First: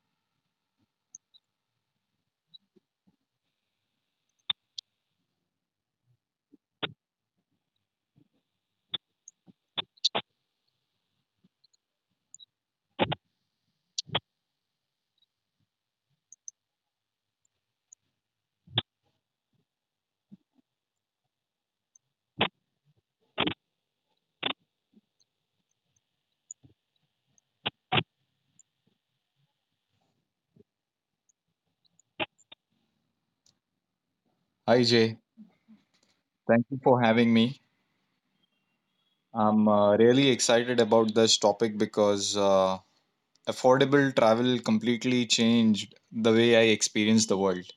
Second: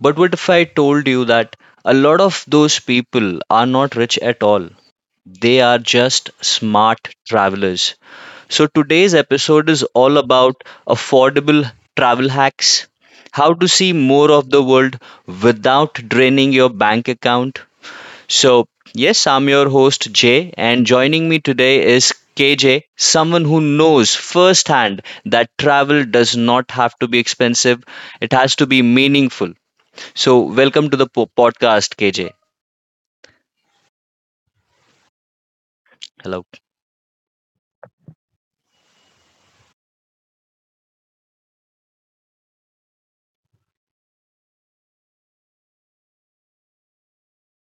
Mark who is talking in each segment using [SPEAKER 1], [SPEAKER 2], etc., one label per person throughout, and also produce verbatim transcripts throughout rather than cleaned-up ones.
[SPEAKER 1] But what if I told you that a lot of those people are not rich at all? They are just smart travelers. So today's episode is all about affordable travel hacks, how to see more of the world without draining your bank account, so, yes, I'm your host Jay, and joining me today is K J, someone who knows firsthand that travel does not have to be expensive, it has to be meaningful. So, welcome to the po- podcast, K J.
[SPEAKER 2] Hi Jay,
[SPEAKER 1] Hello.
[SPEAKER 2] thank you for having me. I'm uh, really excited about this topic because uh, affordable travel completely changed the way I experience the world.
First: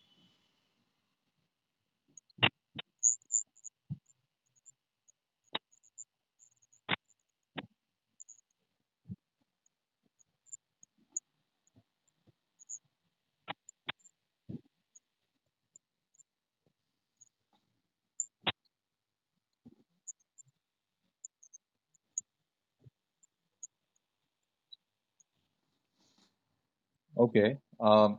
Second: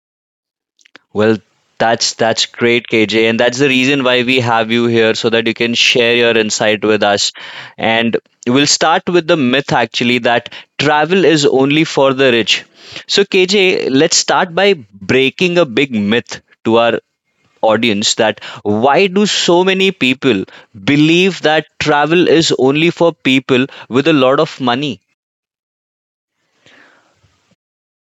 [SPEAKER 1] Well, that's that's great, K J, and that's the reason why we have you here so that you can share your insight with us. And we'll start with the myth actually that travel is only for the rich. So, K J, let's start by breaking a big myth to our audience that why do so many people believe that travel is only for people with a lot of money?
[SPEAKER 2] Okay. Um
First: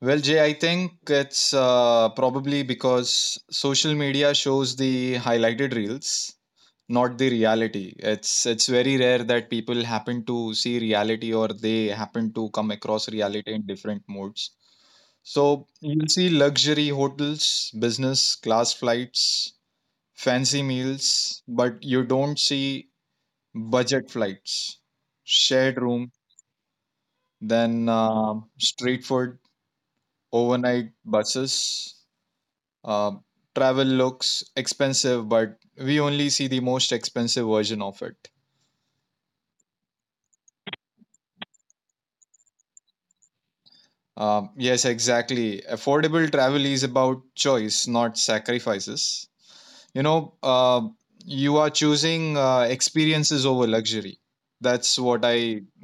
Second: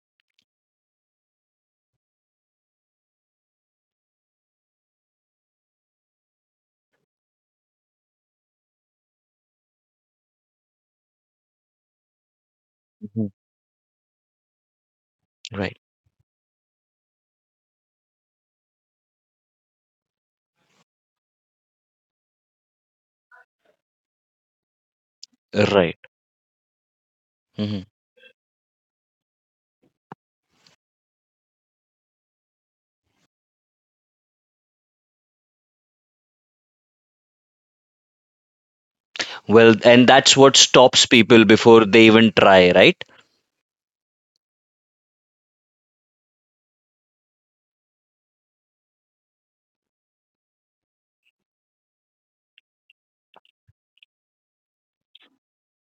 [SPEAKER 2] Well, Jay, I think it's uh, probably because social media shows the highlighted reels, not the reality. It's it's very rare that people happen to see reality or they happen to come across
[SPEAKER 1] Mhm.
[SPEAKER 2] reality in different modes. So
[SPEAKER 1] Right.
[SPEAKER 2] you'll see luxury hotels, business class flights, fancy meals, but you don't see budget flights, shared
[SPEAKER 1] Right.
[SPEAKER 2] room,
[SPEAKER 1] Mhm.
[SPEAKER 2] then uh, street food, overnight buses. Uh, Travel looks expensive, but we only see the most expensive version of it.
[SPEAKER 1] Well, and that's what stops people before they even try, right?
[SPEAKER 2] Um, yes, exactly. Affordable travel is about choice, not sacrifices. You know uh, you are choosing uh, experiences over luxury. that's what i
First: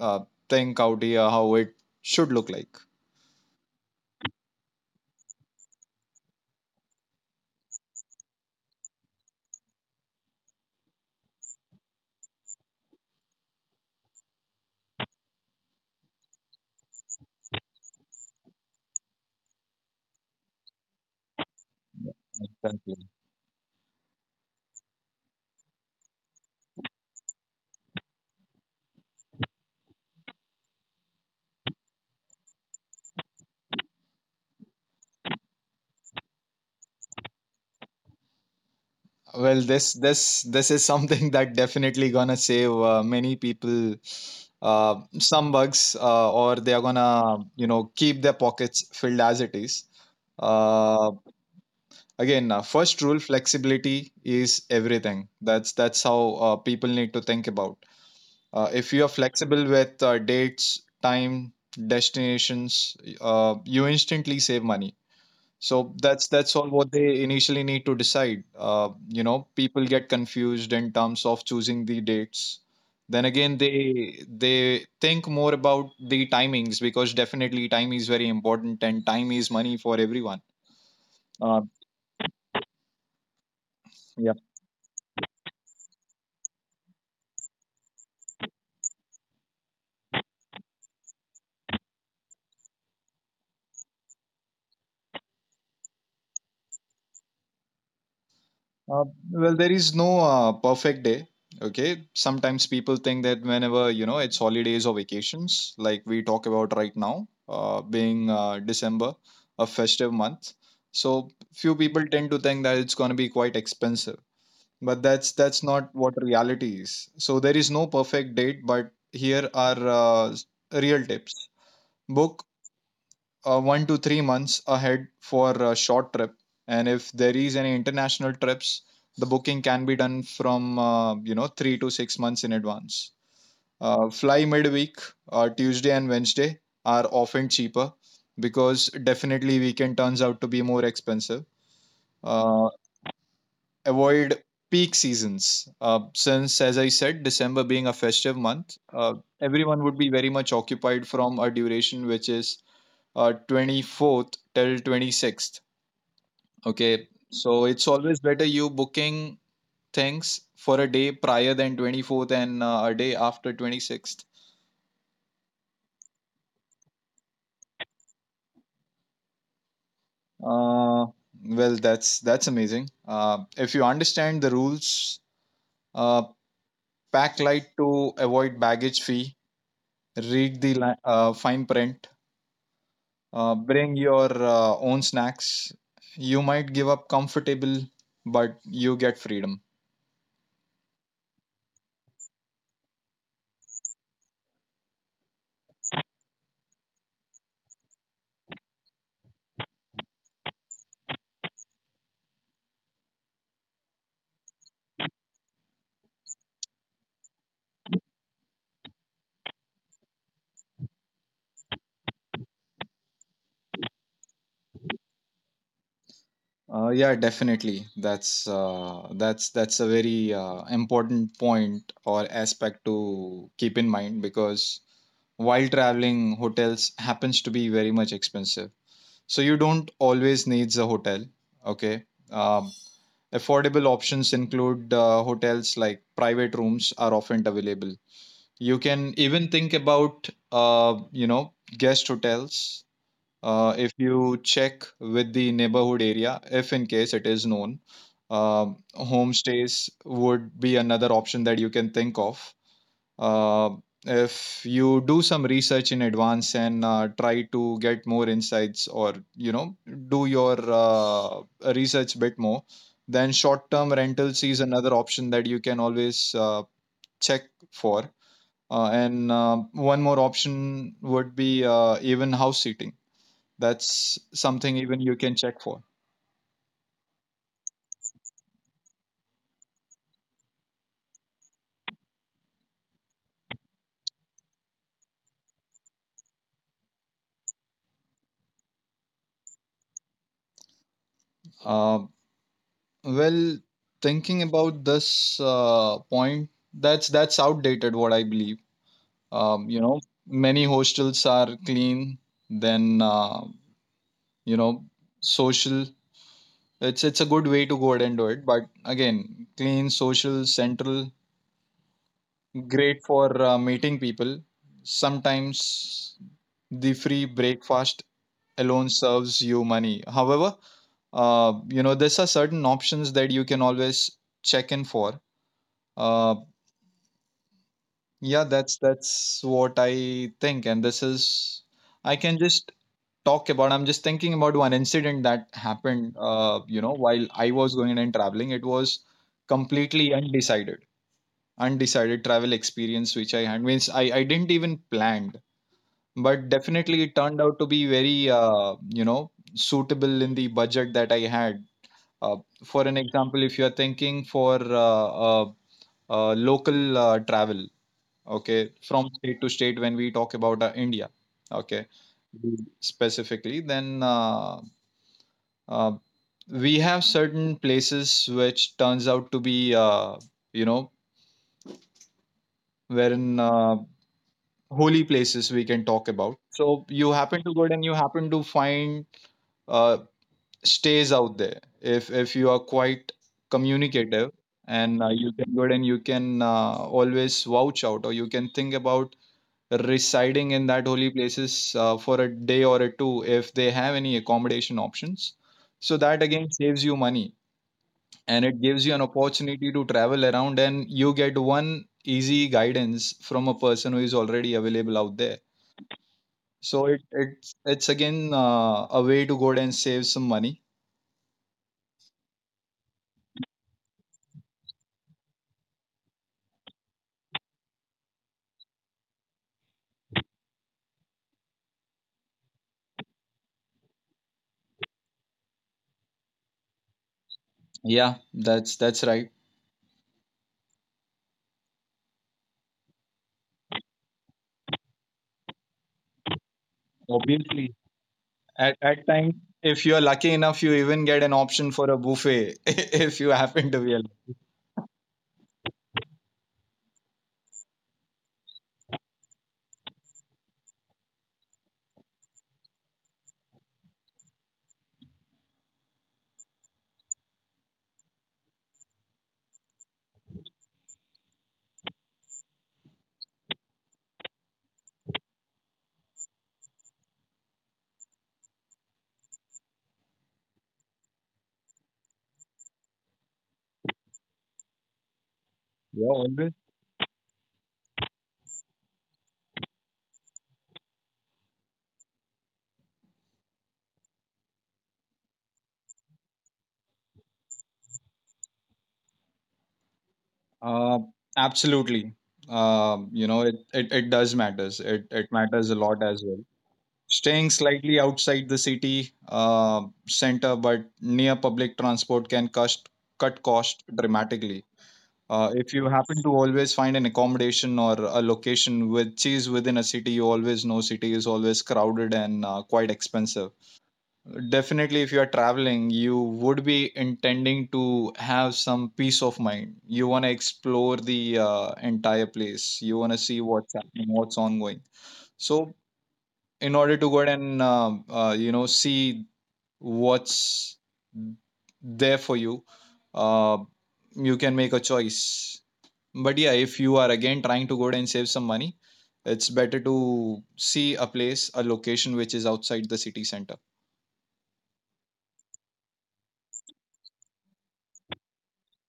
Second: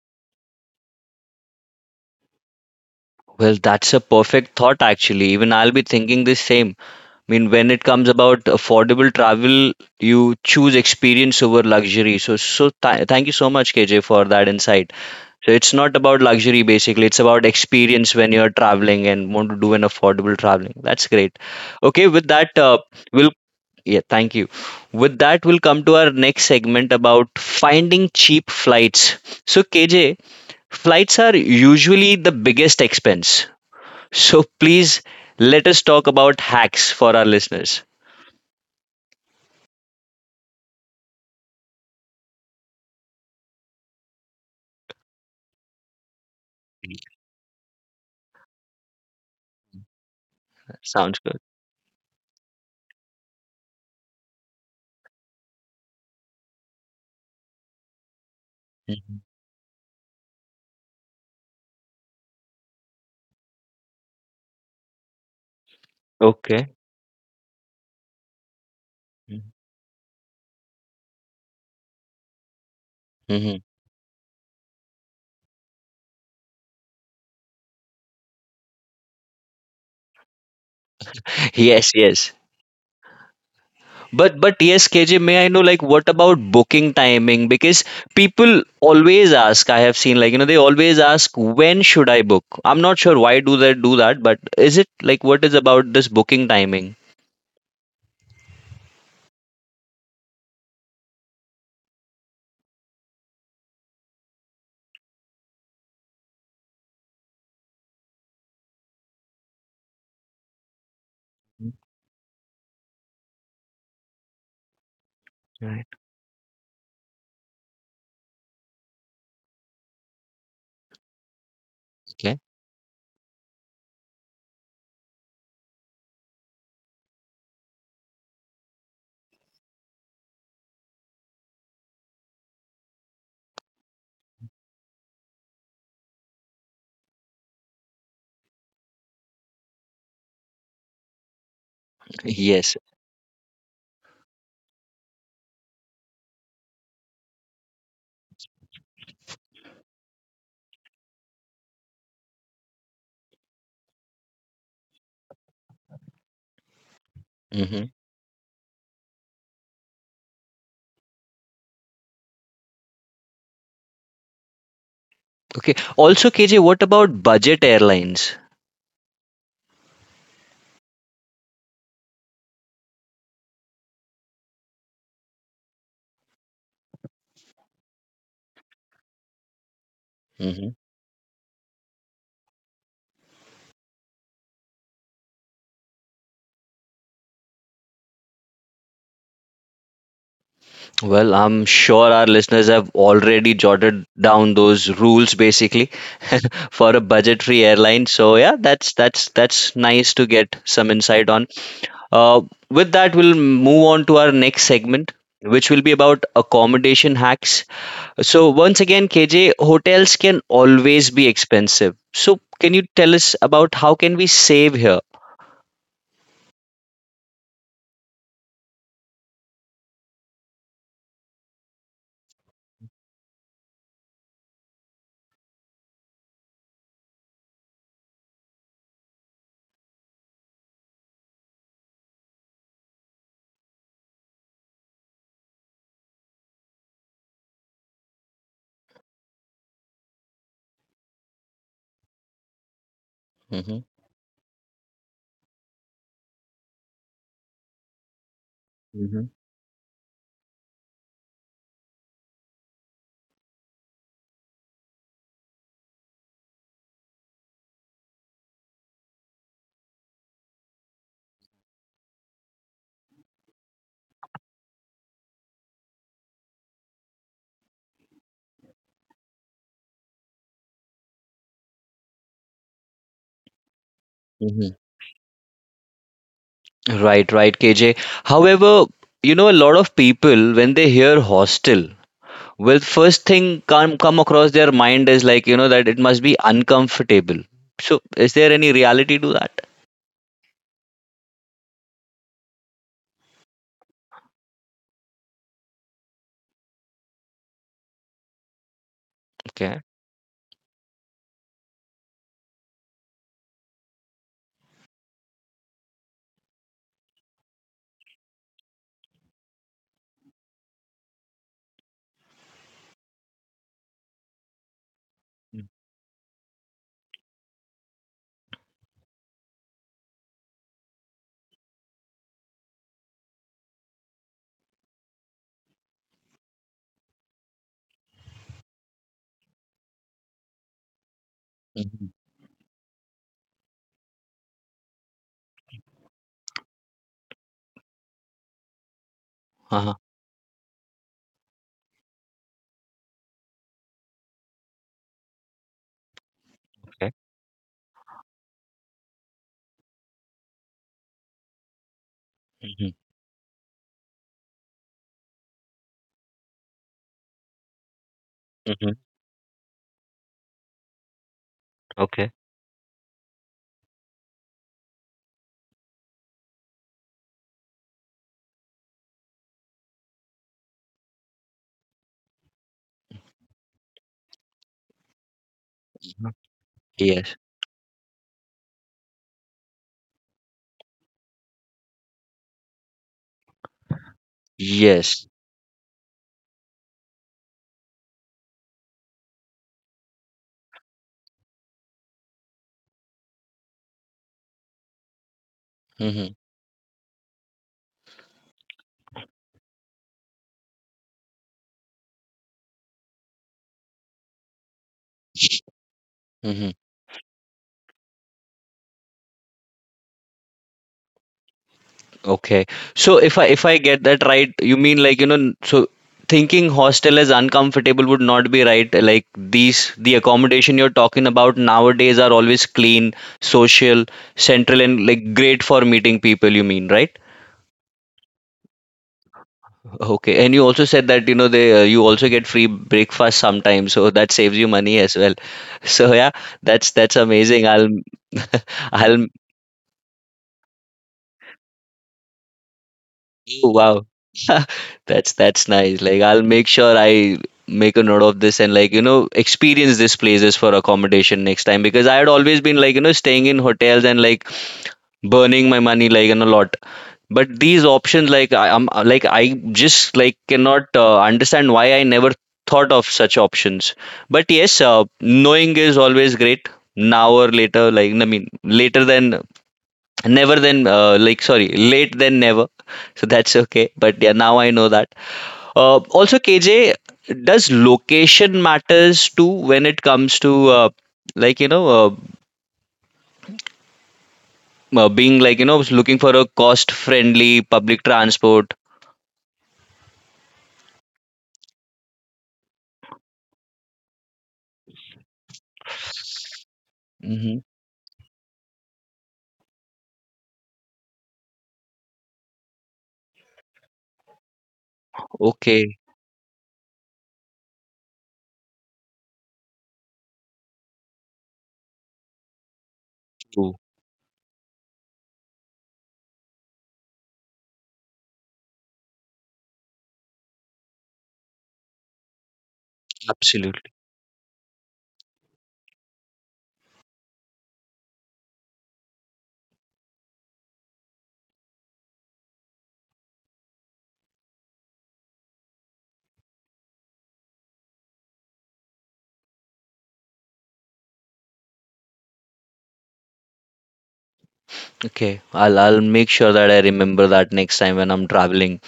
[SPEAKER 2] uh, think out here how it should look like.
[SPEAKER 1] Well, that's a perfect thought, actually. Even I'll be thinking the same. I mean, when it comes about affordable travel, you choose experience over luxury. So, so th- thank you so much, K J, for that insight. So, it's not about luxury basically, it's about experience when you're traveling and want to do an affordable traveling. That's great. Okay, with that, uh,
[SPEAKER 2] Exactly.
[SPEAKER 1] we'll yeah, thank you. With that, we'll come to our next segment about finding cheap flights. So, K J, flights are usually the biggest expense, so please let us talk about hacks for our listeners.
[SPEAKER 2] Well, this this this is something that definitely gonna save uh, many people uh, some bugs uh, or they are gonna you know keep their pockets filled as it is. uh,
[SPEAKER 1] Sounds good.
[SPEAKER 2] again uh, first rule, flexibility is everything. That's that's how uh, people need to think about. Uh, if you are
[SPEAKER 1] Mhm.
[SPEAKER 2] flexible with uh, dates, time, destinations, uh, you instantly save money. So that's that's all
[SPEAKER 1] Okay.
[SPEAKER 2] what they initially need to decide. Uh, you know, people get confused in terms of choosing the dates. Then again,
[SPEAKER 1] Mm-hmm.
[SPEAKER 2] they they think more about the timings because definitely time is very important and time is money for everyone. Uh,
[SPEAKER 1] Yes, yes. But but yes, K J, may I know like what about booking timing? Because people always ask, I have seen like, you know, they always ask when should I book? I'm not sure why do they do that, but is it like what is about this booking timing?
[SPEAKER 2] Uh, well, there is no uh, perfect day. Okay. Sometimes people think that whenever, you know, it's holidays or vacations, like we talk about right now, uh, being uh, December, a festive month. So
[SPEAKER 1] Mm.
[SPEAKER 2] few people tend to think that it's going to be quite expensive, but that's that's
[SPEAKER 1] Right.
[SPEAKER 2] not what reality is. So there is no perfect date, but here are uh, s- real tips.
[SPEAKER 1] Okay.
[SPEAKER 2] Book uh, one to three months ahead for a short trip, and if there is any international trips, the booking can be done from uh, you know three to six months in advance. Uh, fly midweek. Uh, tuesday and Wednesday are often cheaper because definitely weekend turns out to be more expensive. uh,
[SPEAKER 1] Yes.
[SPEAKER 2] Avoid peak seasons uh, since as I said December being a festive month, uh, everyone would be very much occupied from a duration which is uh, twenty-fourth till twenty-sixth. Okay, so it's
[SPEAKER 1] Mm-hmm.
[SPEAKER 2] always better you booking things for a day prior than twenty-fourth and uh, a day after twenty-sixth.
[SPEAKER 1] Okay. Also, K J, what about budget airlines?
[SPEAKER 2] uh, well, that's that's amazing uh, if you understand the rules. uh, Pack light to avoid baggage fee. Read the li- uh, fine print. Uh, bring your uh, own snacks. You might give up comfortable, but you get freedom.
[SPEAKER 1] Well, I'm sure our listeners have already jotted down those rules basically for a budgetary airline. So yeah, that's that's that's nice to get some insight on. Uh, with that, we'll move on to our next segment, which will be about accommodation hacks. So once again, K J, hotels can always be expensive. So can you tell us about how can we save here?
[SPEAKER 2] Uh, yeah, definitely. That's uh, that's that's a very uh, important point or aspect to keep in mind because while traveling, hotels happens to be very much expensive. So you don't always needs a hotel. Okay. Um, affordable options include uh, hotels like private rooms are often available. You can even think about uh, you know guest hotels uh,
[SPEAKER 1] Hmm.
[SPEAKER 2] if you check with the neighborhood area, if in case it is known. Um,
[SPEAKER 1] Hmm.
[SPEAKER 2] homestays would be another option that you can think of. Uh, if you do some research in advance and uh, try to get more insights or you know do your uh, research bit more, then short-term rentals is another option that you can always uh, check for. Uh, and uh, one more option would be uh, even house sitting. That's
[SPEAKER 1] Hmm.
[SPEAKER 2] something even you can check for.
[SPEAKER 1] Right, right, K J. However, you know, a lot of people when they hear hostel, well, first thing come come across their mind is like, you know, that it must be uncomfortable. So is there any reality to that?
[SPEAKER 2] Uh, well, thinking about this uh, point, that's that's outdated. What I believe, um,
[SPEAKER 1] Okay.
[SPEAKER 2] you know, many hostels are clean. Then uh, you know, social. It's it's a good way to go ahead and do it. But again, clean, social, central, great for uh, meeting people. Sometimes the free breakfast alone serves you money. However, uh, you know there's a certain options that you can always check in for. uh, yeah, that's that's what i think, and this is
[SPEAKER 1] Mm-hmm.
[SPEAKER 2] I can just talk about. I'm just thinking about one incident that happened uh, you know while I was going and traveling. It was
[SPEAKER 1] Uh-huh.
[SPEAKER 2] completely undecided. Undecided travel experience which I had, means i, I didn't even planned, but definitely
[SPEAKER 1] Okay.
[SPEAKER 2] it turned out to be very uh, you know suitable in the budget that I had. Uh, for
[SPEAKER 1] Mhm.
[SPEAKER 2] an example, if you are thinking for uh, uh, uh, local uh, travel, okay,
[SPEAKER 1] Mm-hmm.
[SPEAKER 2] from state to state, when we talk about uh, India, okay,
[SPEAKER 1] Hmm. Okay.
[SPEAKER 2] specifically, then uh, uh, we have certain places which turns out to be, uh, you know, wherein uh, holy places we can talk
[SPEAKER 1] Mhm.
[SPEAKER 2] about. So you
[SPEAKER 1] Yes.
[SPEAKER 2] happen to go and you happen to find uh, stays out there if if you are quite communicative, and uh,
[SPEAKER 1] Yes.
[SPEAKER 2] you can good and you can uh, always vouch out or you can think about residing in that holy places uh, for a day or a two if they have any accommodation options, so that
[SPEAKER 1] Hmm.
[SPEAKER 2] again saves you money, and it gives you an opportunity to travel around and you get one easy guidance from a person who is already available out there.
[SPEAKER 1] Hmm.
[SPEAKER 2] So it, it's it's again uh, a way to go and save some money.
[SPEAKER 1] Okay. So if I if I get that right, you mean like, you know, n- so thinking hostel as uncomfortable would not be right. Like these the accommodation you're talking about nowadays are always clean, social, central, and like great for meeting people, you mean, right?
[SPEAKER 2] Yeah, that's that's right.
[SPEAKER 1] Okay, and you also said that you know they uh, you also get free breakfast sometimes, so that saves you money as well. So yeah, that's that's amazing.
[SPEAKER 2] Obviously,
[SPEAKER 1] I'll
[SPEAKER 2] at at
[SPEAKER 1] I'll,
[SPEAKER 2] times, if you're lucky enough, you even get an option for a buffet if you happen
[SPEAKER 1] oh,
[SPEAKER 2] to be a
[SPEAKER 1] wow, that's that's nice. Like I'll make sure I make a note of this and like you know experience these places for accommodation next time, because I had always been like you know staying in hotels and like burning my money like in a lot, but these options, like I, i'm like I just like cannot uh, understand why I never thought of such options. But yes, uh, knowing is always great now or later, like I mean later than never, than uh, like, sorry, late than never. So that's okay, but yeah, now I know that. Uh,
[SPEAKER 2] yeah,
[SPEAKER 1] also,
[SPEAKER 2] always.
[SPEAKER 1] KJ, does location matters too when it comes to uh, like you know uh, uh, being like you know looking for a cost friendly public transport?
[SPEAKER 2] Uh, absolutely. Um, you know, it, it, it does matters. It it matters a lot as well. Staying
[SPEAKER 1] Hmm.
[SPEAKER 2] slightly outside the city uh, center, but near public transport can cost cut cost dramatically. Uh, if you
[SPEAKER 1] Okay.
[SPEAKER 2] happen to always find an accommodation or a location which is within a city, you always know city is always crowded and uh, quite expensive. Definitely, if you are traveling, you would be intending to have some peace of mind. You want to explore the uh, entire place. You want to see what's
[SPEAKER 1] Absolutely.
[SPEAKER 2] happening, what's ongoing. So, in order to go ahead and um uh, you know see what's there for you, uh, you can make a choice. But yeah, if you are again trying to go ahead and save some money, it's better to see a place, a location which is outside the city center.
[SPEAKER 1] Okay, I'll I'll make sure that I remember that next time when I'm traveling.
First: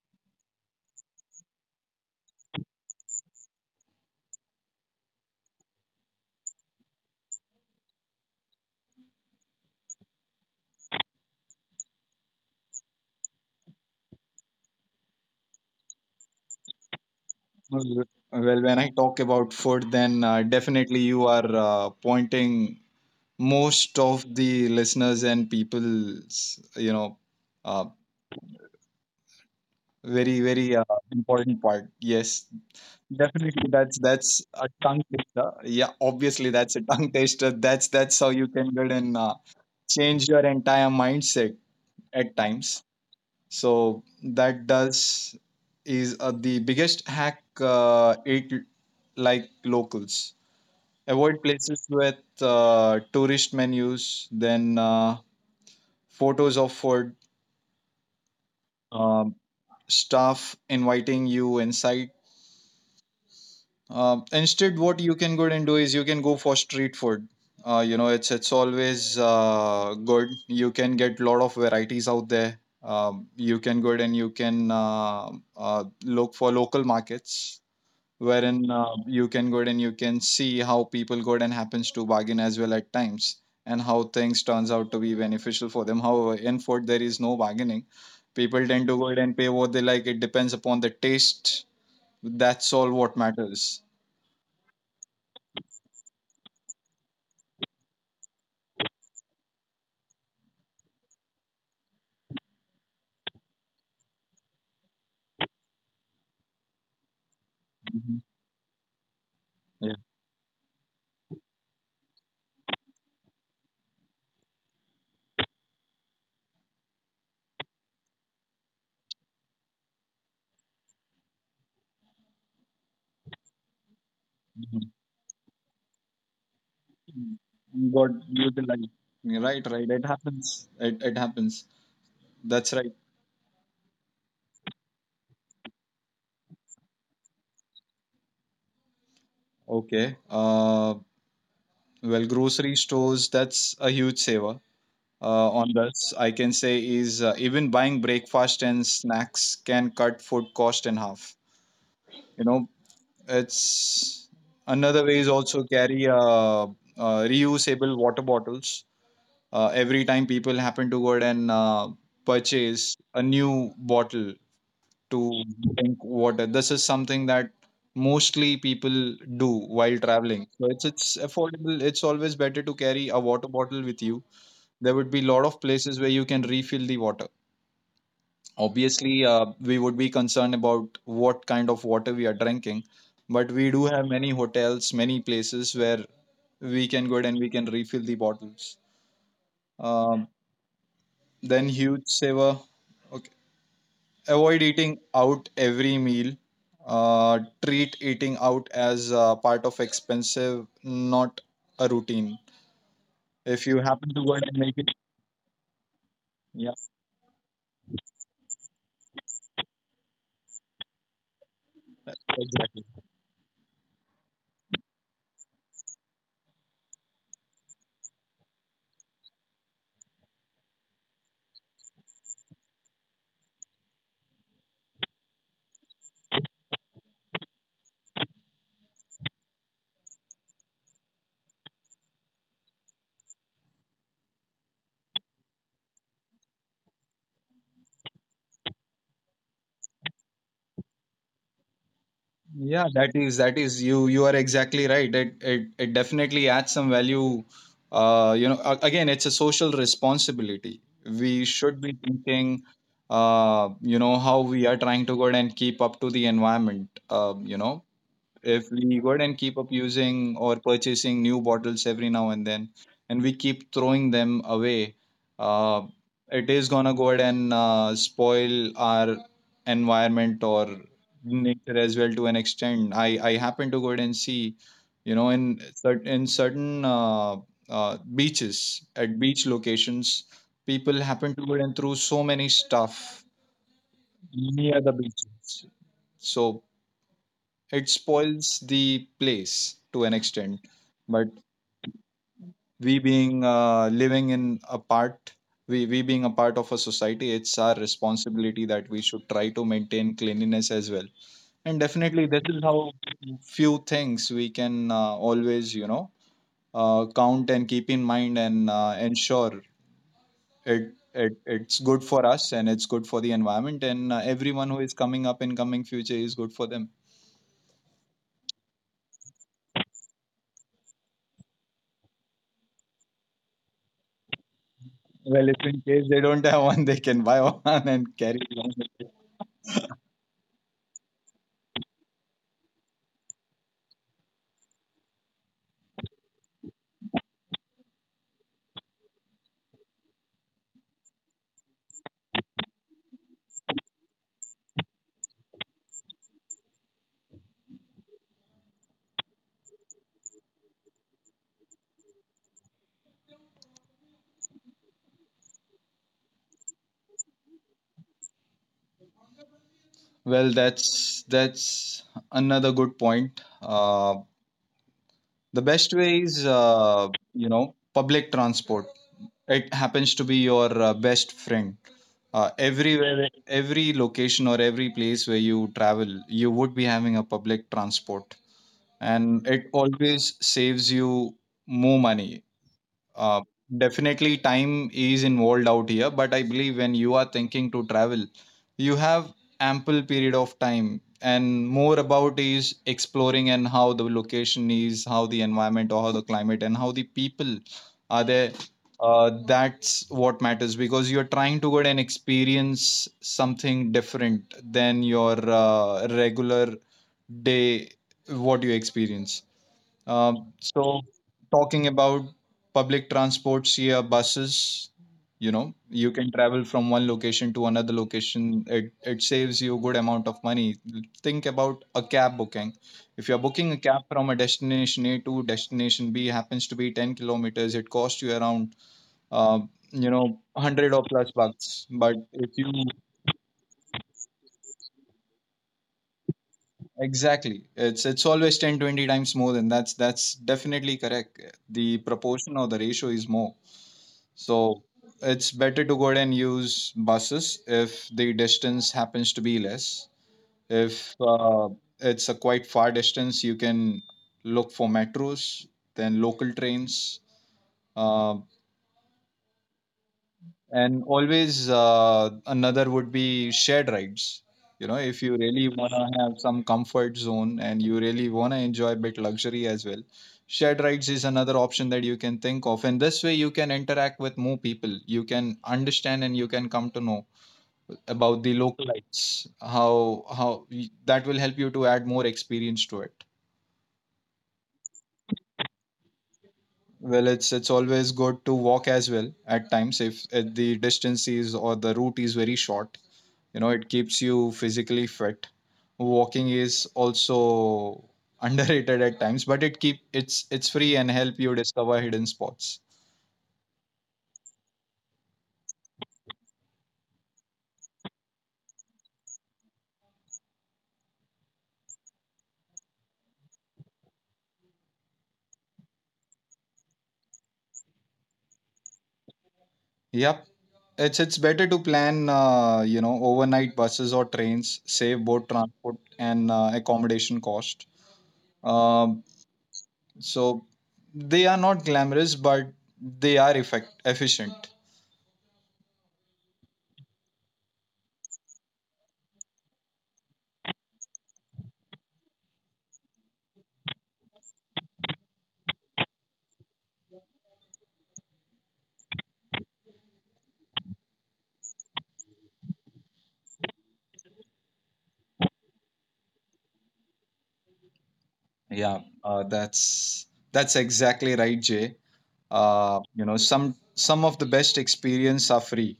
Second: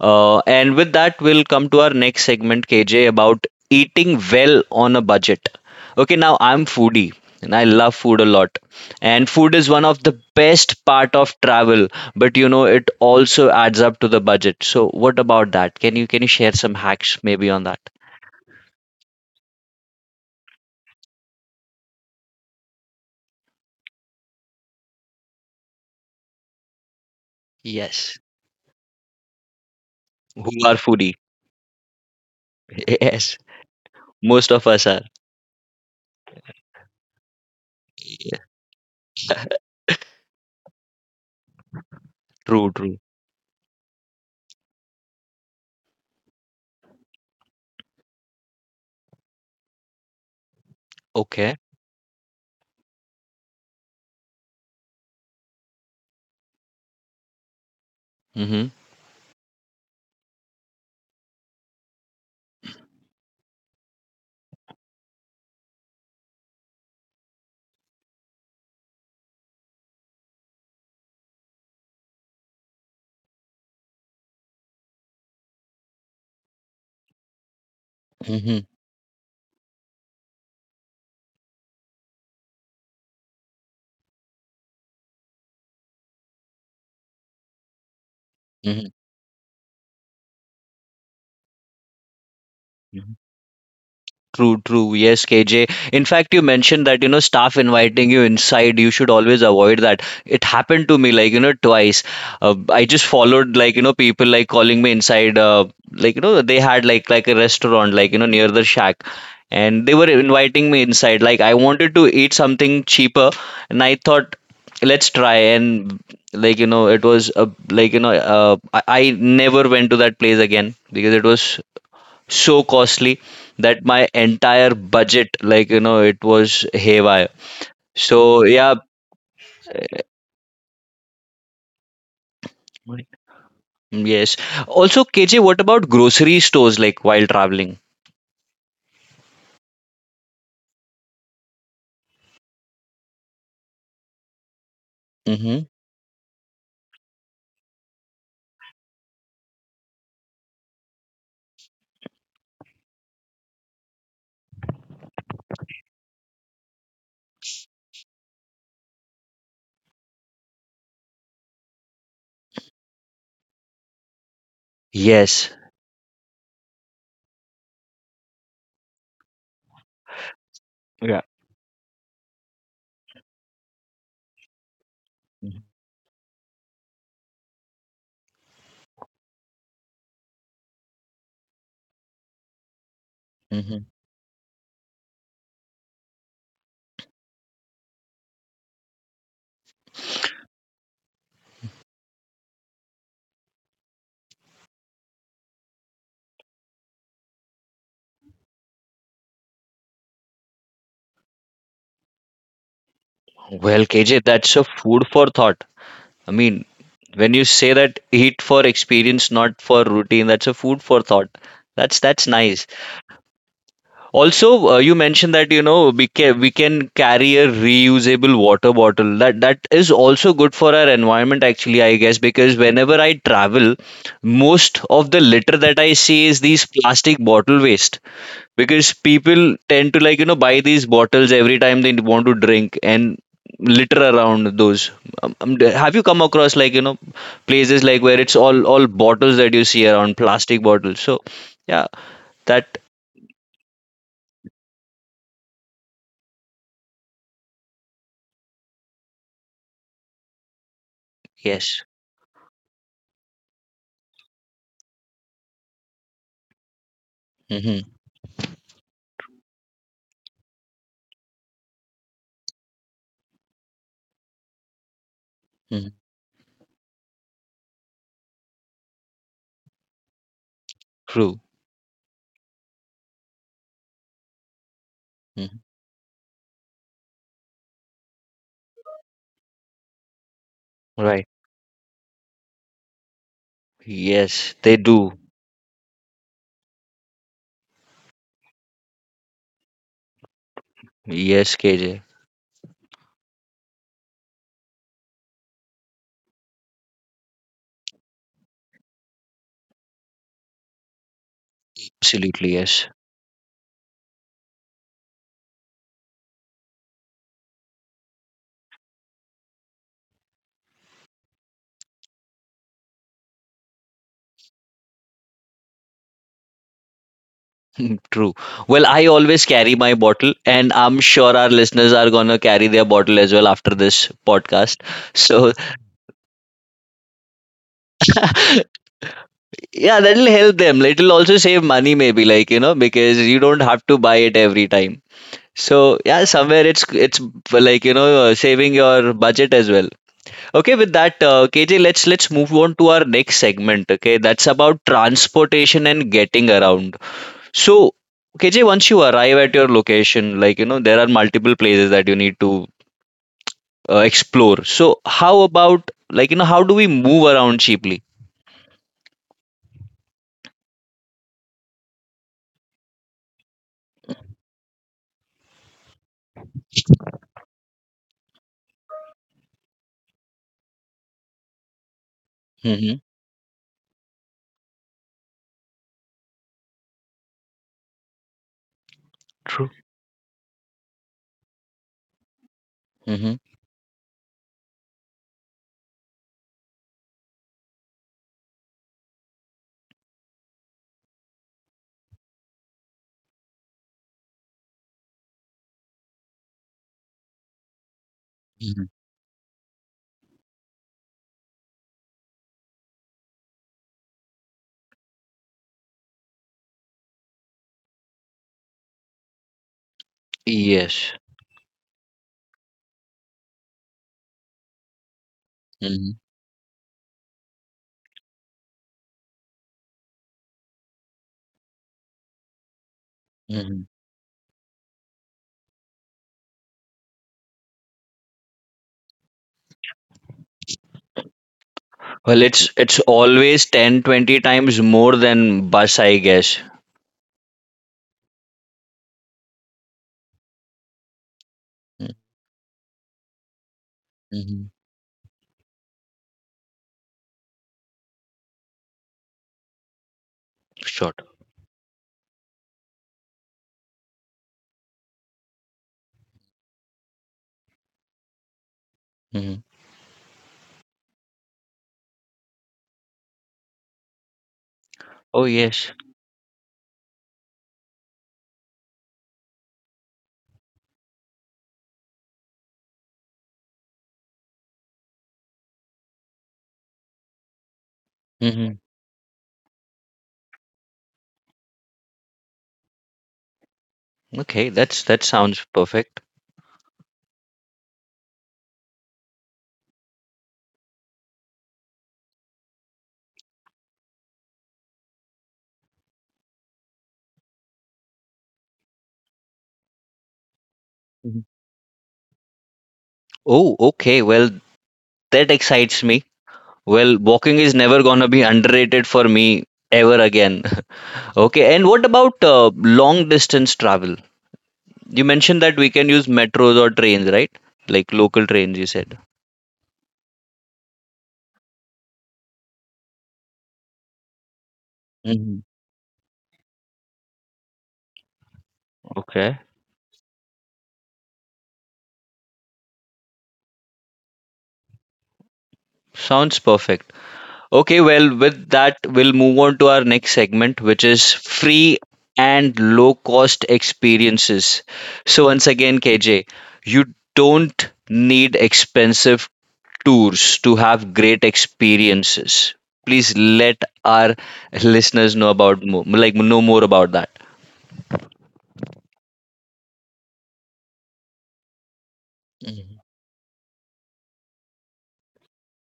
[SPEAKER 1] Uh, and with that, we'll come to our next segment, K J, about eating well on a budget. Okay, now I'm foodie and I love food a lot. And food is one of the best part of travel, but you know it also adds up to the budget. So what about that? Can you can you share some hacks maybe on that?
[SPEAKER 2] Well, well, when I talk about food, then uh, definitely you are uh, pointing most of the listeners and people's, you know, uh,
[SPEAKER 1] Yes.
[SPEAKER 2] very,
[SPEAKER 1] Who
[SPEAKER 2] very
[SPEAKER 1] are
[SPEAKER 2] uh,
[SPEAKER 1] foodie?
[SPEAKER 2] important part. Yes,
[SPEAKER 1] Yes.
[SPEAKER 2] definitely that's that's
[SPEAKER 1] Most
[SPEAKER 2] a
[SPEAKER 1] of us
[SPEAKER 2] tongue
[SPEAKER 1] are.
[SPEAKER 2] taster. Yeah, obviously that's a tongue taster. That's that's how you can get and uh, change your entire mindset at
[SPEAKER 1] True,
[SPEAKER 2] times.
[SPEAKER 1] true.
[SPEAKER 2] So that does is uh, the biggest hack uh, it like locals. Avoid
[SPEAKER 1] Okay.
[SPEAKER 2] places with uh, tourist menus, then uh, photos of food,
[SPEAKER 1] Mm-hmm.
[SPEAKER 2] um, staff inviting you inside. Um, instead, what you can go and do is you can go for street food. Uh, you know, it's it's always uh, good. You can get lot of varieties out there. Um, you can go and you can uh, uh, look for local markets
[SPEAKER 1] Mm-hmm.
[SPEAKER 2] wherein uh, you can go ahead and you can see how people go ahead and happens to bargain as well at times and how things turns out to be beneficial for them. However, in food there is no bargaining. People tend to go ahead and pay what they like. It depends upon the taste. That's all what matters.
[SPEAKER 1] True, true. Yes, K J. In fact, you mentioned that, you know, staff inviting you inside, you should always avoid that. It happened to me, like, you know, twice. Uh, I just followed, like, you know, people like calling me inside. Uh, like, you know, they had like like a restaurant, like, you
[SPEAKER 2] Mhm.
[SPEAKER 1] know, near the shack, and they
[SPEAKER 2] Yeah,
[SPEAKER 1] were inviting me inside. Like, I wanted to eat something cheaper, and I thought, let's try. And like, you know, it was a like, you know, uh, I, I never went to that place again because it was so costly that my entire budget, like you know it was haywire. So yeah.
[SPEAKER 2] you're right, right, it happens. It, it happens. That's right.
[SPEAKER 1] Yes. Also, KJ, what about grocery stores like while traveling?
[SPEAKER 2] Okay. uh well, grocery stores, that's a huge saver. Uh,
[SPEAKER 1] Mm-hmm.
[SPEAKER 2] on this I can say is uh, even buying breakfast and snacks can cut food cost in half. You know, it's another way is also carry uh, uh, reusable water bottles. Uh, every time people happen to go out and uh, purchase a new bottle to
[SPEAKER 1] Yes.
[SPEAKER 2] drink water, this is something that mostly people do while traveling. So it's it's affordable. It's always better to carry a water bottle with you. There would be a lot of
[SPEAKER 1] Hmm.
[SPEAKER 2] places where you can refill the water. Obviously, uh, we would be concerned about what kind of water we are drinking, but we do have many hotels, many places where we can go ahead and we can refill the bottles. Um, then huge saver. Okay. Avoid eating out every meal. Uh, treat eating out as uh, part of expensive, not a routine. If you
[SPEAKER 1] Well,
[SPEAKER 2] happen
[SPEAKER 1] K J,
[SPEAKER 2] to go ahead
[SPEAKER 1] that's
[SPEAKER 2] and
[SPEAKER 1] a
[SPEAKER 2] make it,
[SPEAKER 1] food for thought. I mean,
[SPEAKER 2] yeah,
[SPEAKER 1] when you say that eat for experience, not for routine, that's a food for thought. That's that's nice.
[SPEAKER 2] exactly.
[SPEAKER 1] Also, uh, you mentioned that you know we can we can carry a reusable water bottle. That that is also good for our environment, actually, I guess, because whenever I travel, most of the litter that I see is these plastic bottle waste. Because people tend to like you know buy these bottles every time they want to drink and litter around those. Um, um, d- have you come across like you know places like where it's all all bottles that you see around plastic bottles? So yeah, that.
[SPEAKER 2] Yeah, that is that is you you are exactly right. It it, it definitely adds some value. Uh, you know, a- again, it's a social responsibility. We should
[SPEAKER 1] Yes.
[SPEAKER 2] be thinking, uh, you know, how we are trying to go and keep up to the environment. Um, you
[SPEAKER 1] Hmm.
[SPEAKER 2] know, if we go ahead and keep up using or purchasing new bottles every now and then and we keep throwing them away, uh, it is gonna go ahead and uh, spoil our environment or
[SPEAKER 1] True.
[SPEAKER 2] nature as well to an extent. I i happen to go ahead and see you know in
[SPEAKER 1] Mhm.
[SPEAKER 2] cer- in certain uh, uh, beaches at beach locations. People
[SPEAKER 1] Right.
[SPEAKER 2] happen to go ahead and throw so many stuff
[SPEAKER 1] Yes, they
[SPEAKER 2] near the
[SPEAKER 1] do.
[SPEAKER 2] beaches, so it spoils the place to an extent. But
[SPEAKER 1] Yes, K J.
[SPEAKER 2] we being uh, living in a part we, we being a part of a society, it's our responsibility that we should try to maintain cleanliness as well. And definitely, this
[SPEAKER 1] Absolutely,
[SPEAKER 2] is
[SPEAKER 1] yes.
[SPEAKER 2] how few things we can uh, always you know uh, count and keep in mind and uh, ensure it, it it's good for us and it's good for the environment, and uh, everyone who is coming up in coming future is good for them.
[SPEAKER 1] True. Well, I always carry my bottle, and I'm sure our listeners are gonna carry their bottle as well after this podcast.
[SPEAKER 2] Well,
[SPEAKER 1] So,
[SPEAKER 2] if in case they don't have one, they can buy one and carry along.
[SPEAKER 1] yeah, that'll help them. It'll also save money, maybe, like, you know, because you don't have to buy it every time. So, yeah, somewhere it's it's like, you know, saving your budget as well. Okay, with that, uh, K J, let's let's move on to our next segment. Okay, that's about transportation and getting around. So, K J, once you arrive at your location, like you know, there are multiple places that you need to uh, explore. So, how about like you know, how do we move around cheaply?
[SPEAKER 2] Well, that's that's another good point. Uh, the best way is uh, you know public transport. It happens to be your uh, best friend. Uh,
[SPEAKER 1] Hmm.
[SPEAKER 2] everywhere, every location or every place where you travel, you would be having a public transport, and it
[SPEAKER 1] True.
[SPEAKER 2] always saves you more money.
[SPEAKER 1] Hmm.
[SPEAKER 2] Uh, Definitely, time is involved out here, but I believe when you are thinking to travel, you have ample period of time, and more about is exploring and how the location is, how the environment, or how the climate and how the people are there.
[SPEAKER 1] Hmm.
[SPEAKER 2] Uh, that's what matters, because you're trying to go and experience something different than your uh, regular day, what you experience. Um, so,
[SPEAKER 1] Yes.
[SPEAKER 2] talking about public transports here, buses, you know, you
[SPEAKER 1] Hmm.
[SPEAKER 2] can travel from one location to another location. It, it saves you a good amount of money. Think about a cab booking. If you're booking a
[SPEAKER 1] Hmm.
[SPEAKER 2] cab from a destination A to destination B, happens to be 10 kilometers, it costs you around, uh, you know, one hundred or plus bucks. But
[SPEAKER 1] Well,
[SPEAKER 2] if
[SPEAKER 1] it's
[SPEAKER 2] you
[SPEAKER 1] it's always ten, twenty times more than bus, I guess.
[SPEAKER 2] Exactly. It's it's always ten twenty times more than that's that's definitely correct. The proportion or the ratio is more.
[SPEAKER 1] Mm-hmm.
[SPEAKER 2] So, it's better to go ahead and use buses if the distance happens to be less. If
[SPEAKER 1] Short.
[SPEAKER 2] uh, it's a quite far distance, you can look for metros, then local trains. Uh,
[SPEAKER 1] Hmm.
[SPEAKER 2] and always, uh, another would be shared rides. You know if you
[SPEAKER 1] Oh
[SPEAKER 2] really want
[SPEAKER 1] yes.
[SPEAKER 2] to have some comfort zone and you really want to enjoy a bit luxury as well, shared rides is another option that you can think of, and this way you can interact with more people, you can understand and you can come to know about the localites, how how that will help you to add more experience to it.
[SPEAKER 1] Okay, that's that sounds perfect.
[SPEAKER 2] Well, it's it's always good to walk as well at times, if, if the distance is or the route is very short. You know it keeps you physically fit. Walking is also underrated at times, but it keep it's it's free and help
[SPEAKER 1] Mhm.
[SPEAKER 2] you discover hidden spots.
[SPEAKER 1] Oh, okay. Well, that excites me. Well, walking is never gonna be underrated for me ever again. Okay, and what about uh, long distance travel? You mentioned that we can use metros or trains, right? Like local trains, you said.
[SPEAKER 2] Yep, it's it's better to plan uh, you know overnight buses or trains, save both
[SPEAKER 1] Hmm.
[SPEAKER 2] transport and uh, accommodation cost. um,
[SPEAKER 1] Okay,
[SPEAKER 2] so they are not glamorous, but they are effect efficient.
[SPEAKER 1] sounds perfect. Okay, well, with that, we'll move on to our next segment, which is free and low cost experiences. So, once again, K J, you don't need expensive tours to have great experiences. Please let our listeners know about more, like know more about that.
[SPEAKER 2] Yeah, uh, that's that's exactly right, Jay.
[SPEAKER 1] Mm-hmm.
[SPEAKER 2] Uh, you know some some of the best experience are free.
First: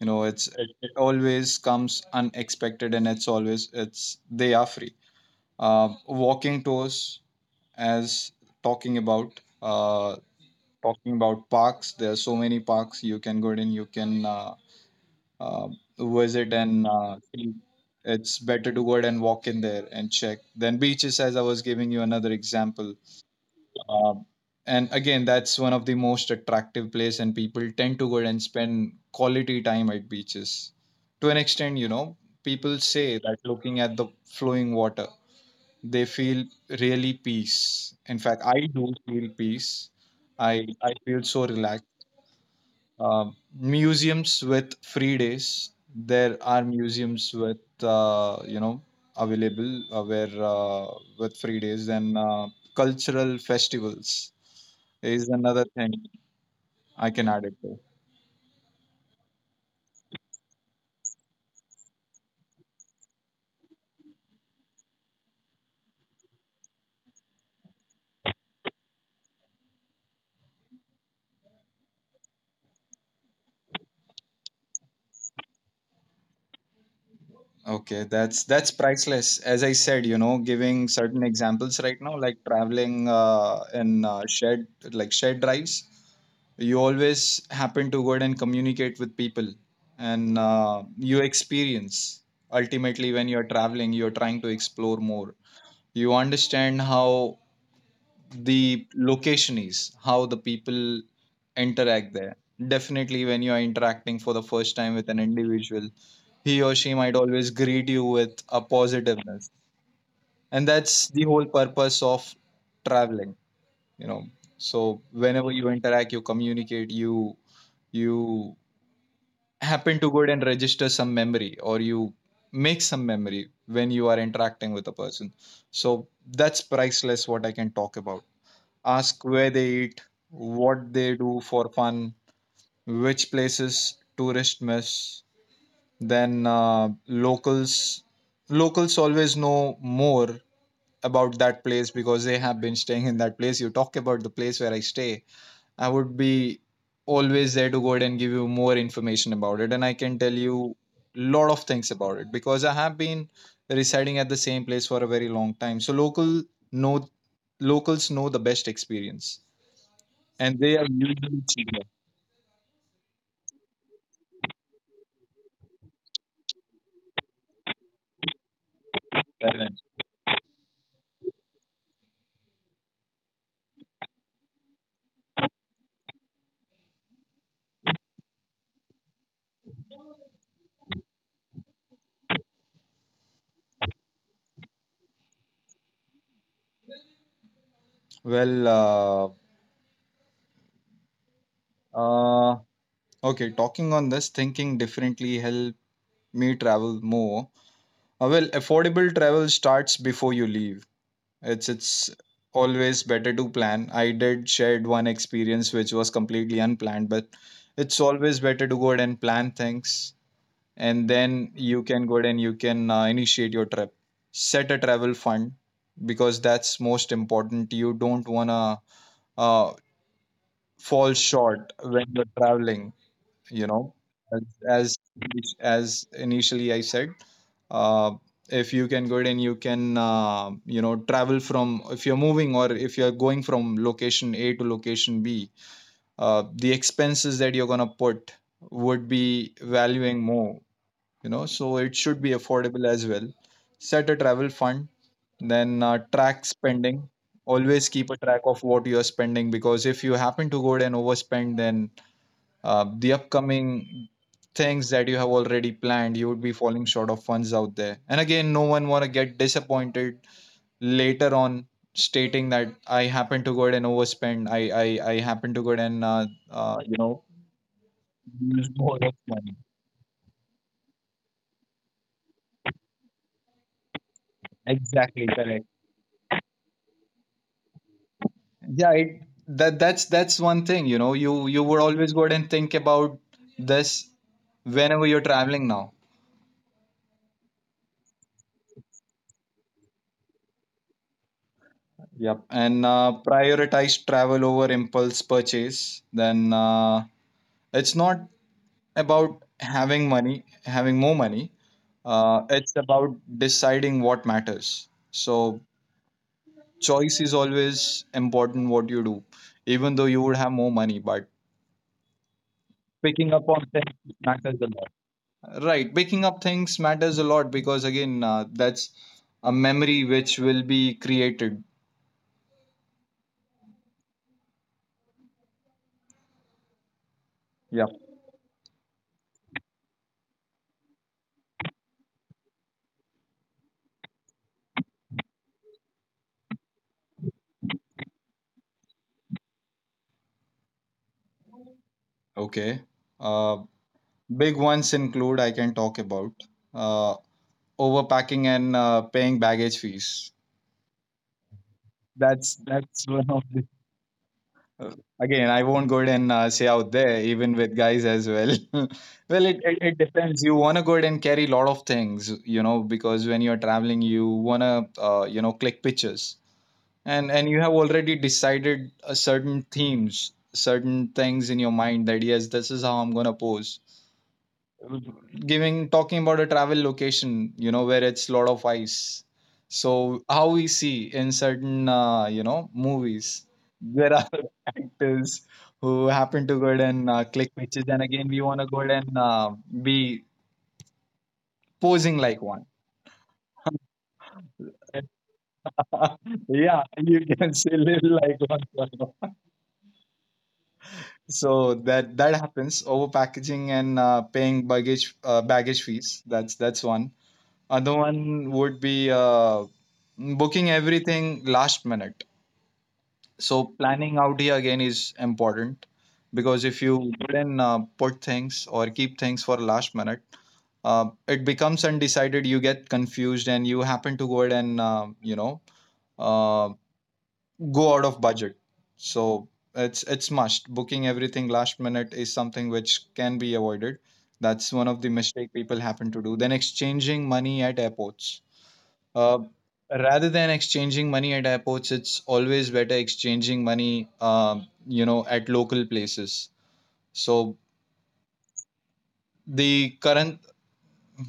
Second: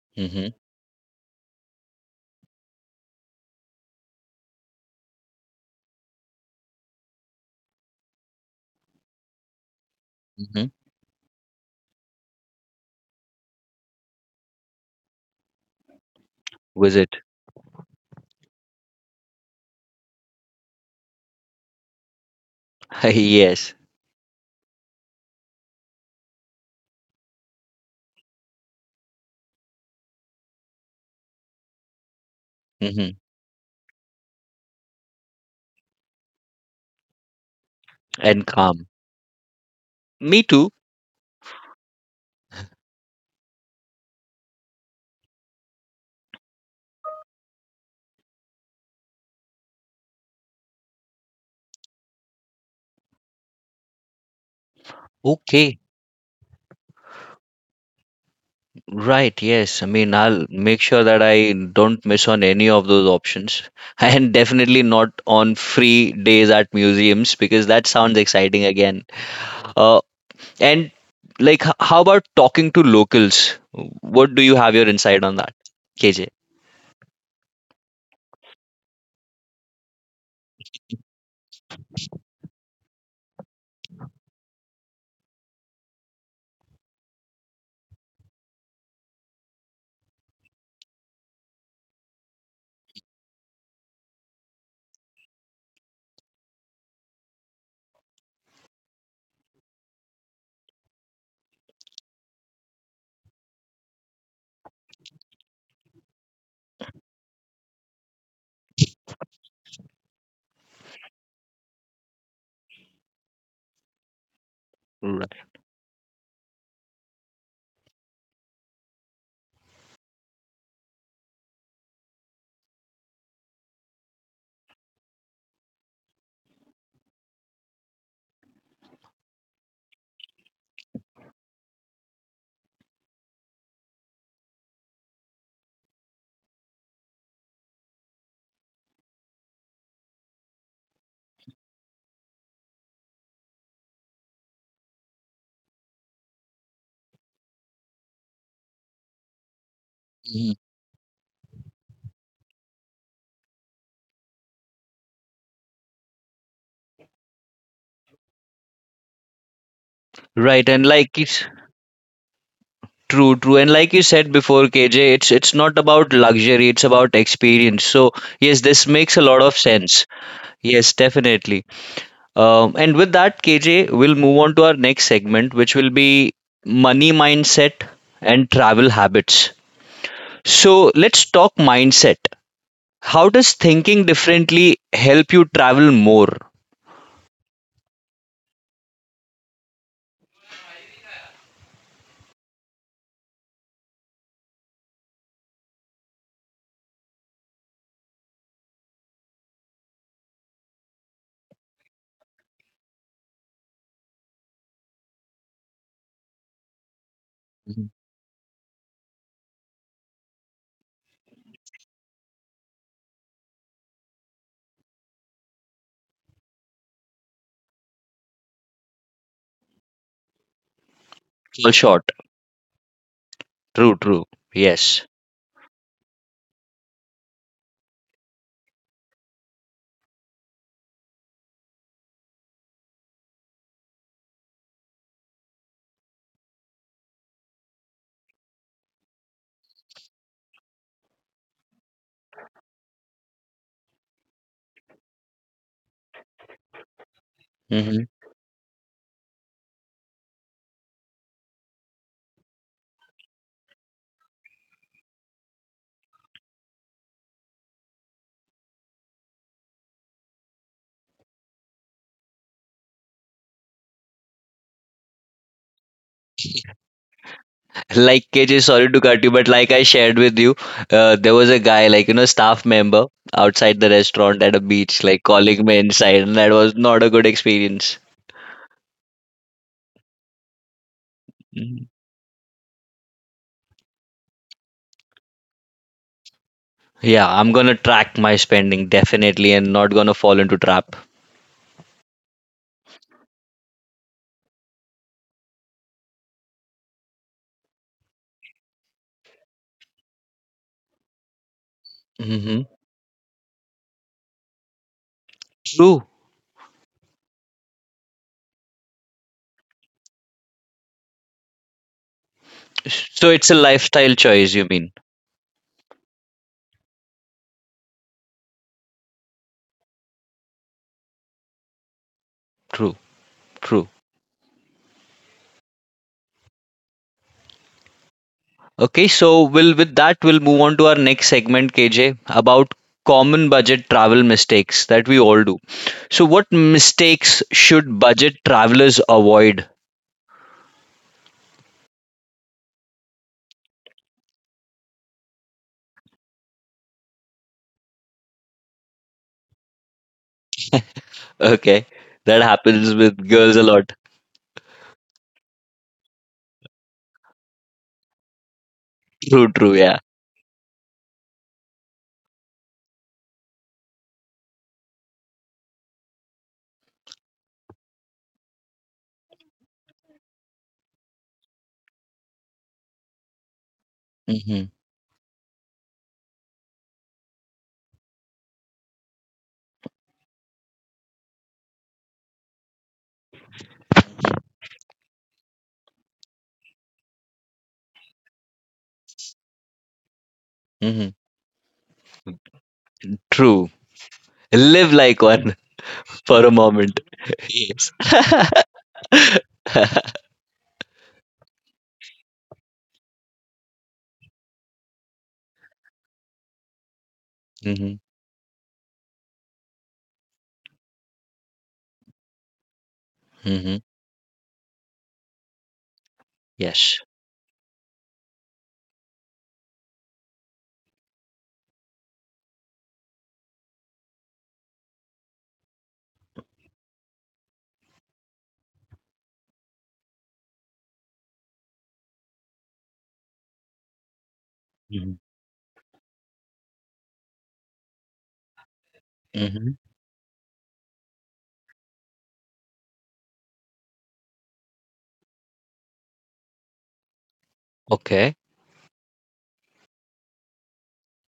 [SPEAKER 2] you know it's
[SPEAKER 1] Mm-hmm.
[SPEAKER 2] it, it always comes unexpected, and it's always it's they are free. Uh, walking tours, as talking about uh,
[SPEAKER 1] Hmm.
[SPEAKER 2] talking about parks, there are so many parks you can go in, you can uh, uh, visit and
[SPEAKER 1] Visit.
[SPEAKER 2] uh, see. It's better to go ahead and walk in there and check. Then beaches, as I was giving you another example.
[SPEAKER 1] Yes.
[SPEAKER 2] Um, and again, that's one of the most attractive place, and people tend to go and spend quality time at beaches. To an extent, you know, people say
[SPEAKER 1] Mm-hmm.
[SPEAKER 2] that looking at the flowing water, they feel really peace. In fact,
[SPEAKER 1] And
[SPEAKER 2] I
[SPEAKER 1] calm.
[SPEAKER 2] do feel peace.
[SPEAKER 1] Me
[SPEAKER 2] I
[SPEAKER 1] too.
[SPEAKER 2] I feel so relaxed. Um, museums with free days. There are museums with uh, you know available uh, where uh, with free days and uh, cultural festivals is another
[SPEAKER 1] Okay.
[SPEAKER 2] thing I can add it to.
[SPEAKER 1] Right, yes. I mean, I'll make sure that I don't miss on any of those options. And definitely not on free days at museums because that sounds exciting again. Uh, and like, h- how about talking to locals? What do you have your insight on that, K J?
[SPEAKER 2] Okay, that's that's priceless. As I said, you know, giving certain examples right now, like traveling uh, in uh, shared like shared drives, you always happen to go ahead and communicate with people, and uh, you experience ultimately when you're traveling, you're trying to explore more. You understand how the location is, how the people interact there. Definitely, when you are interacting for the first time with an individual, he or she might always greet you with a positiveness. And that's the whole purpose of traveling, you know. So,
[SPEAKER 1] Right.
[SPEAKER 2] whenever you interact, you communicate, you you happen to go and register some memory, or you make some memory when you are interacting with a person. So, that's priceless, what I can talk about. Ask where they eat, what they do for fun, which places tourists miss. Then uh, locals locals always know more about that place, because they have been staying in that place. You talk about the place where I stay. I would be always there to go ahead and give you more information about it, and I can tell
[SPEAKER 1] Mhm.
[SPEAKER 2] you lot of things about it, because I have been residing at the same place for a very long time. So, local know locals know the best experience, and
[SPEAKER 1] Right,
[SPEAKER 2] they
[SPEAKER 1] and
[SPEAKER 2] are
[SPEAKER 1] like
[SPEAKER 2] usually
[SPEAKER 1] it's
[SPEAKER 2] cheaper.
[SPEAKER 1] true, true. And like you said before, K J, it's it's not about luxury, it's about experience. So yes, this makes a lot of
[SPEAKER 2] Correct.
[SPEAKER 1] sense. Yes, definitely. Um, and with that, K J, we'll move on to our next segment, which will be money mindset and travel habits. So let's talk mindset. How does thinking differently help you travel more?
[SPEAKER 2] Well, uh, uh, okay, talking on this, thinking differently help me travel more. Uh, well, affordable travel starts before you leave. It's it's always better to plan. I did shared one experience which was completely unplanned, but
[SPEAKER 1] Mhm.
[SPEAKER 2] it's always better to go ahead and plan things, and then you can go ahead and you can uh, initiate your trip. Set a travel fund, because that's most important. You don't wanna uh, fall
[SPEAKER 1] All
[SPEAKER 2] short when
[SPEAKER 1] short.
[SPEAKER 2] you're traveling, you know
[SPEAKER 1] True, true.
[SPEAKER 2] as
[SPEAKER 1] Yes.
[SPEAKER 2] as, as initially I said, uh, if you can go it and you can uh, you know travel from if you're moving, or if you're going from location a to location b, uh, the expenses that you're going to put would be valuing more, you know so it should be affordable as well. Set a travel fund, then uh, track spending. Always
[SPEAKER 1] Mhm.
[SPEAKER 2] keep a track of what you are spending, because if you happen to go and overspend, then uh, the upcoming things that you have already planned, you would be falling short of funds out there, and again no one want to get disappointed later on, stating that I happen to go ahead and overspend. I i, I happen to go ahead and uh, uh, you know
[SPEAKER 1] Like K J,
[SPEAKER 2] use
[SPEAKER 1] sorry
[SPEAKER 2] more
[SPEAKER 1] to
[SPEAKER 2] of
[SPEAKER 1] cut you, but
[SPEAKER 2] money.
[SPEAKER 1] like I shared with you, uh, there was a guy, like, you know, staff member outside the restaurant at a beach, like
[SPEAKER 2] Exactly correct.
[SPEAKER 1] calling me inside, and that was not a good experience.
[SPEAKER 2] Yeah, it, that that's that's one thing. you know you you would always go ahead and think about this whenever you're traveling now.
[SPEAKER 1] Yeah, I'm gonna track my spending definitely and not gonna fall into trap.
[SPEAKER 2] Yep, and uh, prioritize travel over impulse purchase. Then uh, it's not about having money, having more money. Uh,
[SPEAKER 1] Hmm.
[SPEAKER 2] it's about deciding what matters. So,
[SPEAKER 1] True.
[SPEAKER 2] choice is always important, what you do, even though you would have more money, but
[SPEAKER 1] So
[SPEAKER 2] picking up
[SPEAKER 1] it's a
[SPEAKER 2] on things
[SPEAKER 1] lifestyle choice,
[SPEAKER 2] matters
[SPEAKER 1] you
[SPEAKER 2] a lot.
[SPEAKER 1] mean?
[SPEAKER 2] Right, picking up things matters a lot, because again, uh, that's a memory which will be created.
[SPEAKER 1] True, true.
[SPEAKER 2] Yeah.
[SPEAKER 1] Okay, so we'll with that we'll move on to our next segment, K J, about common budget travel mistakes that we all do. So what mistakes should budget travelers avoid?
[SPEAKER 2] Okay. Uh, Big ones include, I can talk about uh, overpacking and uh, paying baggage fees.
[SPEAKER 1] Okay, that
[SPEAKER 2] That's
[SPEAKER 1] happens
[SPEAKER 2] that's
[SPEAKER 1] with
[SPEAKER 2] one of
[SPEAKER 1] girls a
[SPEAKER 2] the
[SPEAKER 1] lot.
[SPEAKER 2] uh, again. I won't go ahead and uh, say out there, even with guys as well. Well,
[SPEAKER 1] True,
[SPEAKER 2] it,
[SPEAKER 1] true,
[SPEAKER 2] it it
[SPEAKER 1] yeah.
[SPEAKER 2] depends. You wanna go ahead and carry a lot of things, you know, because when you're traveling, you wanna uh, you know click pictures, and and you have already decided a certain themes, certain things in your mind that yes, this is how I'm gonna pose,
[SPEAKER 1] Hmm.
[SPEAKER 2] giving talking about a travel location you know where it's lot of ice. So, how we see in certain uh, you know movies, there are actors who happen to go ahead and uh, click pictures, and again we want to go ahead and uh, be
[SPEAKER 1] Hmm.
[SPEAKER 2] posing like one.
[SPEAKER 1] True. Live like one for a
[SPEAKER 2] Yeah,
[SPEAKER 1] moment.
[SPEAKER 2] you can say,
[SPEAKER 1] Yes.
[SPEAKER 2] live like one. So, that that happens, over packaging and uh, paying baggage uh, baggage fees. That's that's one. Other
[SPEAKER 1] Mhm.
[SPEAKER 2] one would be uh, booking everything last minute. So,
[SPEAKER 1] Mhm.
[SPEAKER 2] planning out here again is important, because if
[SPEAKER 1] Yes.
[SPEAKER 2] you then uh, put things or keep things for last minute, uh, it becomes undecided. You get confused, and you happen to go ahead and uh, you know uh, go out of budget. So, it's it's must, booking everything last minute is something which can be avoided. That's one of the
[SPEAKER 1] Mhm.
[SPEAKER 2] mistake people happen to do. Then, exchanging money at airports, uh,
[SPEAKER 1] Mhm.
[SPEAKER 2] rather than exchanging money at airports, it's always better exchanging money, um, you know, at local places. So,
[SPEAKER 1] Okay.
[SPEAKER 2] the current,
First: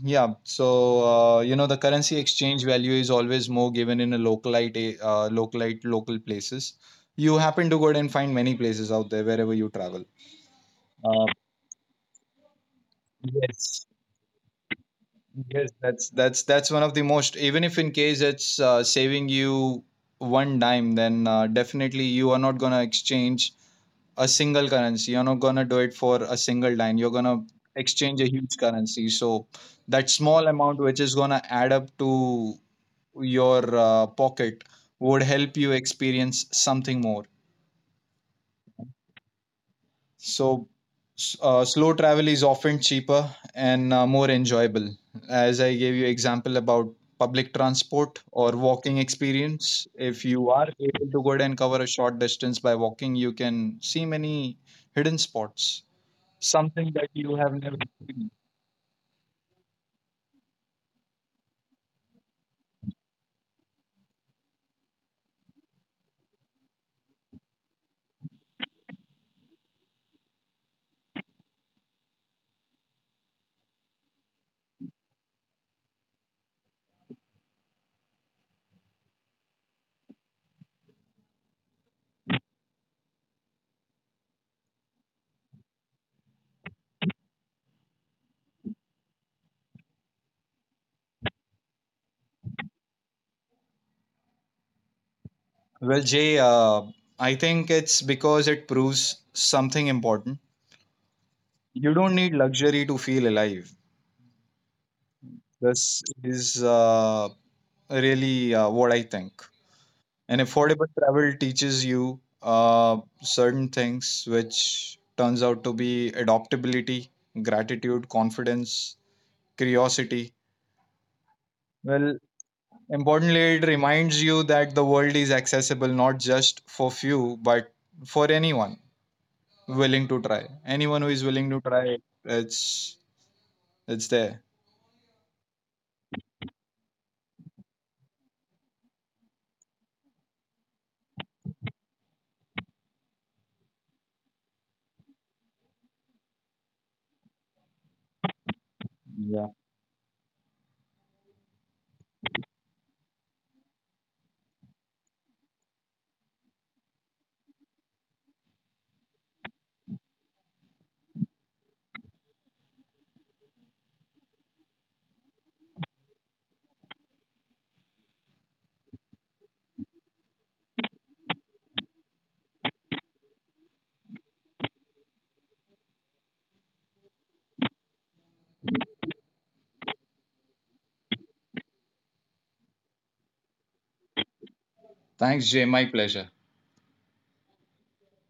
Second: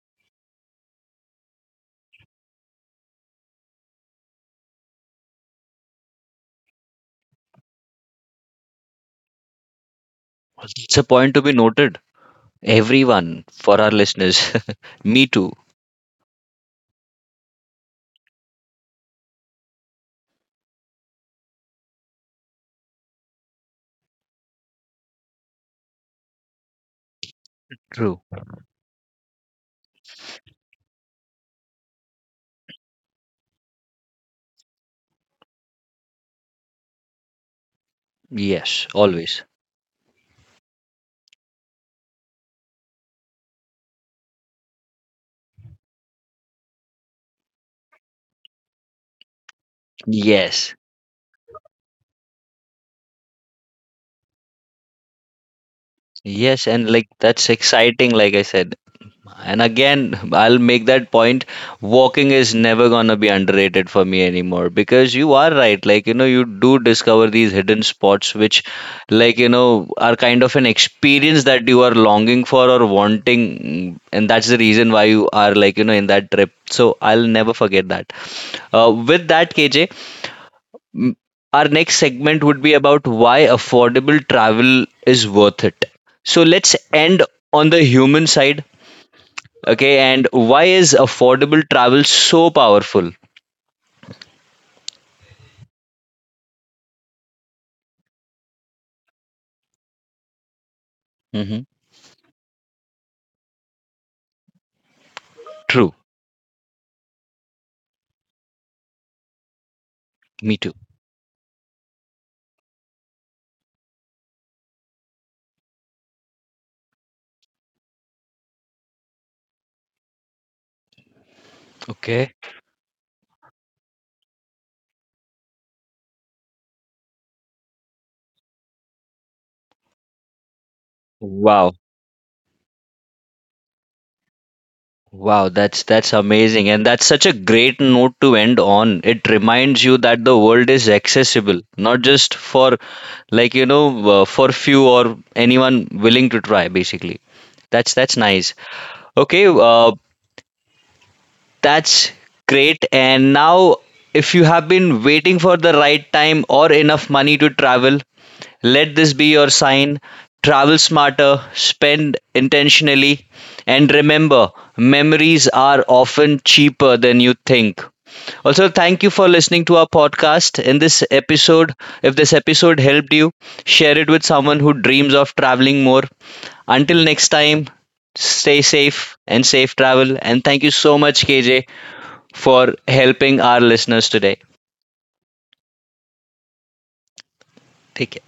[SPEAKER 2] yeah, so uh, you know, the currency exchange value is always more given in a localite, a- uh, localite, local places. You happen to go and find many places out there wherever you travel.
[SPEAKER 1] It's a
[SPEAKER 2] Uh,
[SPEAKER 1] point to be noted. Everyone for
[SPEAKER 2] yes,
[SPEAKER 1] our listeners. Me too.
[SPEAKER 2] yes, that's that's that's one of the most. Even if in case it's uh, saving you one dime, then uh, definitely you are not gonna exchange a single currency. You're not gonna do it for a single dime. You're gonna exchange
[SPEAKER 1] True.
[SPEAKER 2] a huge currency. So, that small amount, which is gonna add up to your uh, pocket, would help you experience something more.
[SPEAKER 1] Yes. Always.
[SPEAKER 2] So, s- uh, slow travel is often cheaper and uh, more enjoyable. As I gave you example about public transport or walking experience, if you are
[SPEAKER 1] Yes.
[SPEAKER 2] able to go ahead and cover a short distance by walking, you can see many hidden spots.
[SPEAKER 1] Yes. And
[SPEAKER 2] Something that
[SPEAKER 1] like
[SPEAKER 2] you
[SPEAKER 1] that's
[SPEAKER 2] have never
[SPEAKER 1] exciting,
[SPEAKER 2] seen?
[SPEAKER 1] like I said. And again, I'll make that point. Walking is never gonna be underrated for me anymore because you are right. Like, you know, you do discover these hidden spots which, like, you know, are kind of an experience that you are longing for or wanting. And that's the reason why you are, like, you know, in that trip. So I'll never forget that. Uh, with that, K J, our next segment would be about why affordable travel is worth it. So let's end on the human side. Okay, and why is affordable travel so powerful?
[SPEAKER 2] Well, Jay, uh, I think it's because it proves something important.
[SPEAKER 1] Mm-hmm.
[SPEAKER 2] You don't need luxury to feel alive.
[SPEAKER 1] True,
[SPEAKER 2] This is uh, really uh, what I think. And
[SPEAKER 1] me too.
[SPEAKER 2] affordable travel teaches you uh, certain things, which turns out to be adaptability, gratitude, confidence, curiosity. Well,
[SPEAKER 1] Okay.
[SPEAKER 2] importantly, it reminds you that the world is accessible, not just for few, but for anyone. Willing to try. Anyone who is willing to
[SPEAKER 1] Wow.
[SPEAKER 2] try, it's it's there.
[SPEAKER 1] Wow, that's that's amazing, and that's such a great note to end on. It reminds you that the world is accessible, not just for like you know uh, for few, or anyone willing to try basically. That's that's nice. Okay,
[SPEAKER 2] Yeah.
[SPEAKER 1] uh, that's great. And now if you have been waiting for the right time or enough money to travel, let this be your sign. Travel smarter, spend intentionally, and remember memories are often cheaper than you think. Also, thank you for listening to our podcast. In this episode, if this episode helped you, share it with someone who dreams of traveling more. Until next time, stay safe and safe travel. And thank you so much, K J, for helping our listeners today.
[SPEAKER 2] Thanks, Jay. My pleasure.
[SPEAKER 1] Take care.